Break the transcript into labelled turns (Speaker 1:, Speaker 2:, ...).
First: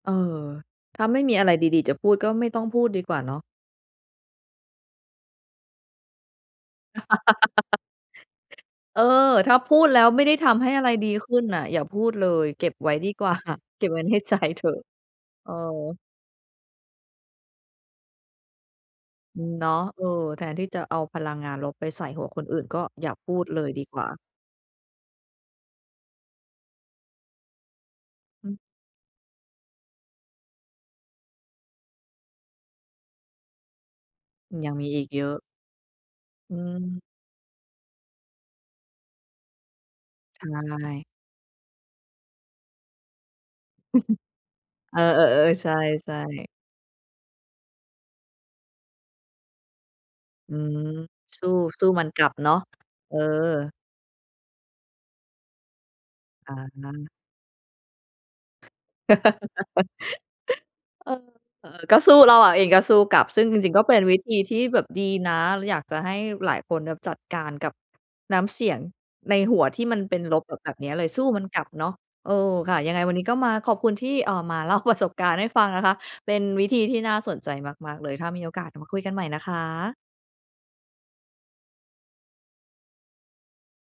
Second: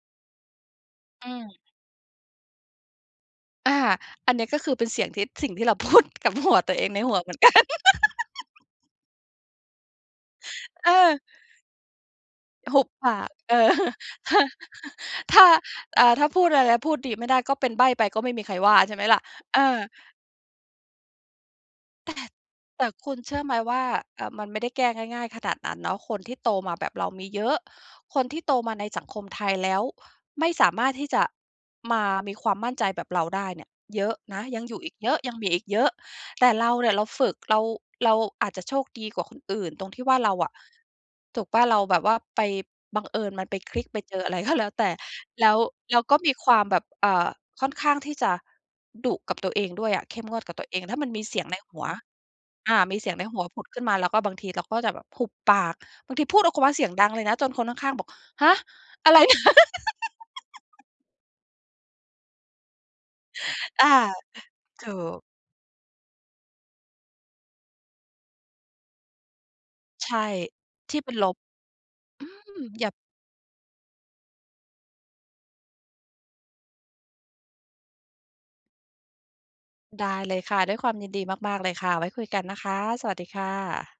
Speaker 1: เออ ถ้าไม่
Speaker 2: อื
Speaker 1: มีอะไร
Speaker 2: ม
Speaker 1: ดี ๆ จะพูด ก็ไม่ต้องพูดดีกว่าเนาะ
Speaker 2: อา อันเนี้ยก็คือเป็นเสียงทิด สิ่งที่เรา พูด กับหัวตัวเองในหัวเหมือน กัน
Speaker 1: เออ ถ้าพูดแล้วไม่ได้ทำให้อะไร
Speaker 2: เ
Speaker 1: ดี
Speaker 2: ออ
Speaker 1: ขึ้นน่ะอย่าพูดเลย เก็บ
Speaker 2: หุบ
Speaker 1: ไว้
Speaker 2: ป
Speaker 1: ดี
Speaker 2: า
Speaker 1: กว
Speaker 2: ก
Speaker 1: ่า
Speaker 2: เออ
Speaker 1: เก็บไว้ใน
Speaker 2: ถ
Speaker 1: ใจ
Speaker 2: ้า
Speaker 1: เถอะ
Speaker 2: ถ้า
Speaker 1: เออ
Speaker 2: อ่า ถ้าพูดอะไร พูดดีไม่ได้ก็เป็นใบ้ไป ก็ไม่มีใครว่า ใช่ไหมล่ะ?
Speaker 1: อือ
Speaker 2: เออ
Speaker 1: เนาะ เออ แทนที่จะเอาพลังงานลบไปใส่
Speaker 2: แต่
Speaker 1: หัวคนอื่น ก
Speaker 2: แ
Speaker 1: ็
Speaker 2: ต่
Speaker 1: อย
Speaker 2: ค
Speaker 1: ่
Speaker 2: ุ
Speaker 1: า
Speaker 2: ณ
Speaker 1: พ
Speaker 2: เช
Speaker 1: ู
Speaker 2: ื่อ
Speaker 1: ด
Speaker 2: ไหม
Speaker 1: เลย
Speaker 2: ว่
Speaker 1: ด
Speaker 2: า
Speaker 1: ีกว่า
Speaker 2: อ่า มันไม่ได้แก้ง่าย ๆ ขนาดนั้นเนาะ คนที่โตมาแบบเรามีเยอะ คนที่
Speaker 1: อ
Speaker 2: โ
Speaker 1: ื
Speaker 2: ต
Speaker 1: ม
Speaker 2: มาในสังคมไทย แล้วไม่สามารถที่จะมามีความมั่นใจแบบเราได้เนี่ยเยอะนะ ยัง
Speaker 1: ย
Speaker 2: อ
Speaker 1: ั
Speaker 2: ย
Speaker 1: ง
Speaker 2: ู่
Speaker 1: มี
Speaker 2: อีก
Speaker 1: อี
Speaker 2: เย
Speaker 1: ก
Speaker 2: อะ
Speaker 1: เยอ
Speaker 2: ยัง
Speaker 1: ะ
Speaker 2: มีอีกเยอะ แต่
Speaker 1: อื
Speaker 2: เราเนี่ย เ
Speaker 1: ม
Speaker 2: ราฝึก เรา เราอาจจะโชคดีกว่าคนอื่นตรงที่ว่าเรา
Speaker 1: ใช
Speaker 2: อะ
Speaker 1: ่
Speaker 2: ถูกเปล่า เราแบบว่าไป บังเอิญมันไปคลิกไปเจออะไร ก็ แล้วแต่
Speaker 1: เออ
Speaker 2: แล้
Speaker 1: ๆ
Speaker 2: ว
Speaker 1: ๆ ใช
Speaker 2: แล้วก
Speaker 1: ่
Speaker 2: ็มีค
Speaker 1: ๆ
Speaker 2: วามแบบ อ่า ค่อนข้างที่จะดุกับตัวเองด้วยอะ เข้มงวดก
Speaker 1: อ
Speaker 2: ั
Speaker 1: ื
Speaker 2: บตัวเอ
Speaker 1: ม
Speaker 2: ง ถ้ามันมีเสี
Speaker 1: ส
Speaker 2: ย
Speaker 1: ู
Speaker 2: ง
Speaker 1: ้
Speaker 2: ในหั
Speaker 1: ส
Speaker 2: ว
Speaker 1: ู้มันกลับเนาะ
Speaker 2: อา มีเส
Speaker 1: เ
Speaker 2: ี
Speaker 1: อ
Speaker 2: ยงในหัวผุด
Speaker 1: อ
Speaker 2: ขึ้นมา แล้วก็บางทีเราก็จะแบบหุบปาก บางทีพูดอ
Speaker 1: อ
Speaker 2: อ
Speaker 1: ะ
Speaker 2: ก ก ว่าเสี
Speaker 1: ฮ
Speaker 2: ยง
Speaker 1: ะ
Speaker 2: ดังเลยนะ จนคนข้าง ๆ บอก "ฮะ! อะไร นะ?"
Speaker 1: เออ เออ ก็สู้ เราอะเองก็สู้กลับ ซึ่งจริง ๆ ก
Speaker 2: อ
Speaker 1: ็
Speaker 2: า
Speaker 1: เป็นวิธีที่แบ
Speaker 2: ถ
Speaker 1: บ
Speaker 2: ู
Speaker 1: ดี
Speaker 2: ก
Speaker 1: นะ เลยอยากจะให้หลายคนแบบจัดการกับน้ำเสียงในหัวที่มัน
Speaker 2: ใช
Speaker 1: เป็น
Speaker 2: ่
Speaker 1: ลบ แบบ แบบเนี้
Speaker 2: ท
Speaker 1: ย
Speaker 2: ี่
Speaker 1: เล
Speaker 2: เ
Speaker 1: ย
Speaker 2: ป็น
Speaker 1: สู้
Speaker 2: ลบ
Speaker 1: มันก
Speaker 2: อ
Speaker 1: ลับเนาะ เออ
Speaker 2: ืม
Speaker 1: ค่ะ
Speaker 2: หยั
Speaker 1: ยั
Speaker 2: บ
Speaker 1: งไงวันนี้ก็มาขอบคุณที่ อ่า มาเล่า ประ สบการณ์ให้ฟังนะคะ เป็นวิธีที่น่าสนใจมาก ๆ เลย ถ้ามีโอกาสมาคุยกันใหม่นะคะ
Speaker 2: ได้เลยค่ะ ด้วยความยินดีมาก ๆ เลยค่ะ ไว้คุยกันนะคะ สวัสดีค่ะ